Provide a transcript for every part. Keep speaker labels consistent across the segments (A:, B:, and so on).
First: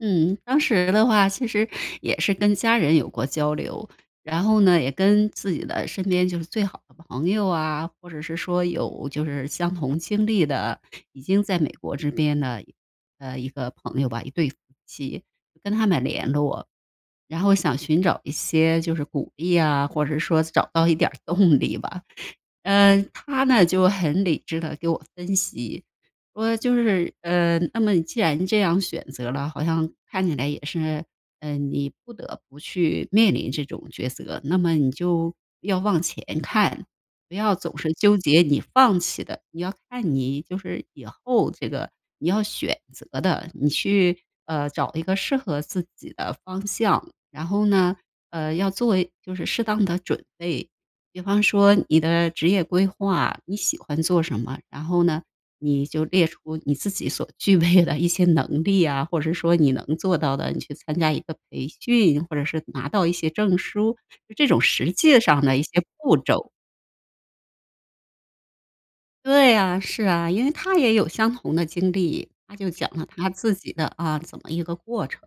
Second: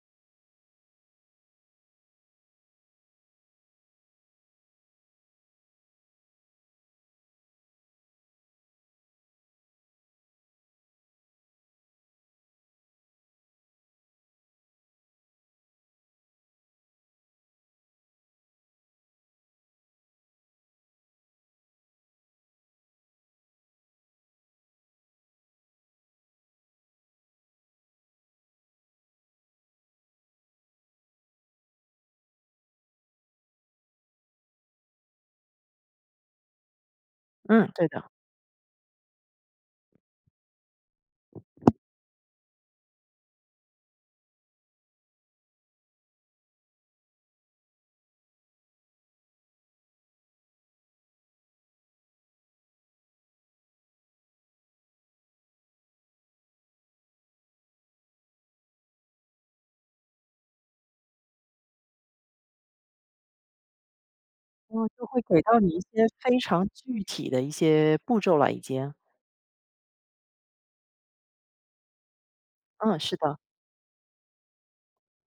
A: 嗯，当时的话其实也是跟家人有过交流，然后呢，也跟自己的身边就是最好的朋友啊，或者是说有就是相同经历的，已经在美国这边的，呃，一个朋友吧，一对夫妻，跟他们联络。然后想寻找一些就是鼓励啊，或者说找到一点儿动力吧。嗯，他呢，就很理智地给我分析说，就是，呃，“那么既然这样选择了，好像看起来也是，嗯，你不得不去面临这种抉择，那么你就要望前看。不要
B: 嗯，
A: 总
B: 对
A: 是
B: 的。
A: 纠结你放弃的，你要看你就是以后这个你要选择的。你去，呃，找一个适合自己的方向，然后呢，呃，要做就是适当的准备，比方说你的职业规划，你喜欢做什么。然后呢，你就列出你自己所具备的一些能力啊，或者说你能做到的，你去参加一个培训，或者是拿到一些证书，这种
B: 然后
A: 实
B: 就
A: 际
B: 会给
A: 上的
B: 到
A: 一
B: 你一
A: 些
B: 些
A: 步
B: 非
A: 骤。”
B: 常具体的一些步骤了，已经。
A: 对啊，是啊。因为他也有相同的经历，他就讲
B: 嗯，
A: 了
B: 是
A: 他
B: 的。
A: 自己的啊，怎么一个过程，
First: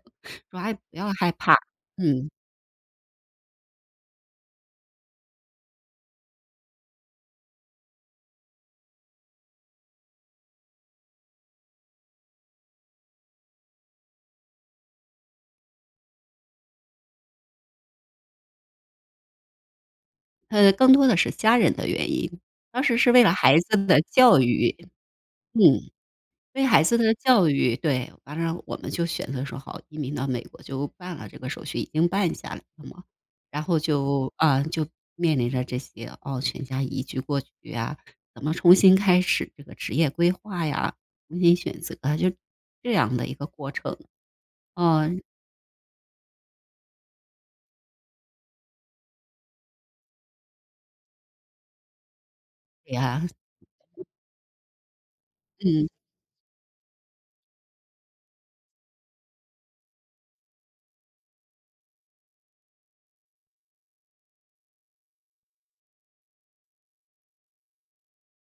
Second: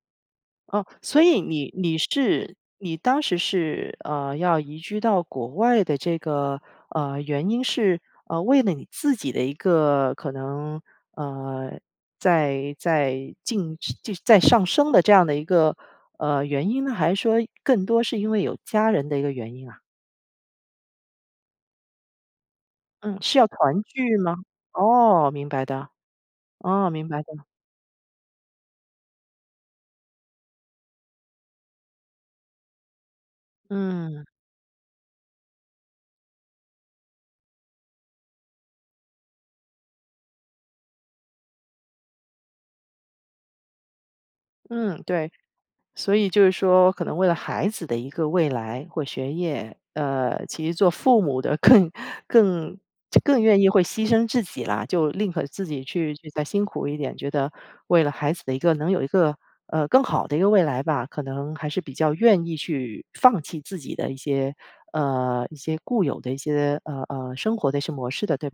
A: 说：“哎，不
B: 哦，
A: 要
B: 所
A: 害
B: 以
A: 怕。”
B: 你你
A: 嗯。
B: 是你当时是，呃，要移居到国外的这个，呃，原因是，呃，为了你自己的一个可能，呃，在在进升在上升的这样的一个，呃，原因呢，还是说更多是因为有家人的一个原因啊？
A: 呃，更多的是家人的原因。当时是
B: 嗯，
A: 为了
B: 是要
A: 孩
B: 团
A: 子的
B: 聚吗？
A: 教育，
B: 哦，明白的，
A: 嗯。对孩
B: 哦，
A: 子
B: 明
A: 的
B: 白的。
A: 教育，对。完了我们就选择说：“好，移民到美国。”就办了这个手续已经办下来了嘛。然后
B: 嗯。
A: 就啊，就面临着这些哦，全家移居过去啊，怎么重新开始这个职业规划呀，重新选择啊，就这样的一个过程，
B: 嗯，
A: 啊。
B: 对。所以就是说可能为了孩子的一个未来或学业，呃，其实做父母的更更
A: 对呀。
B: 更愿意会牺牲自己啦。就宁可自己
A: 嗯。
B: 去再辛苦一点，觉得为了孩子的一个能有一个，呃，更好的一个未来吧，可能还是比较愿意去放弃自己的一些呃，一些固有的一些，呃，呃，生活的一些模式的，对吧？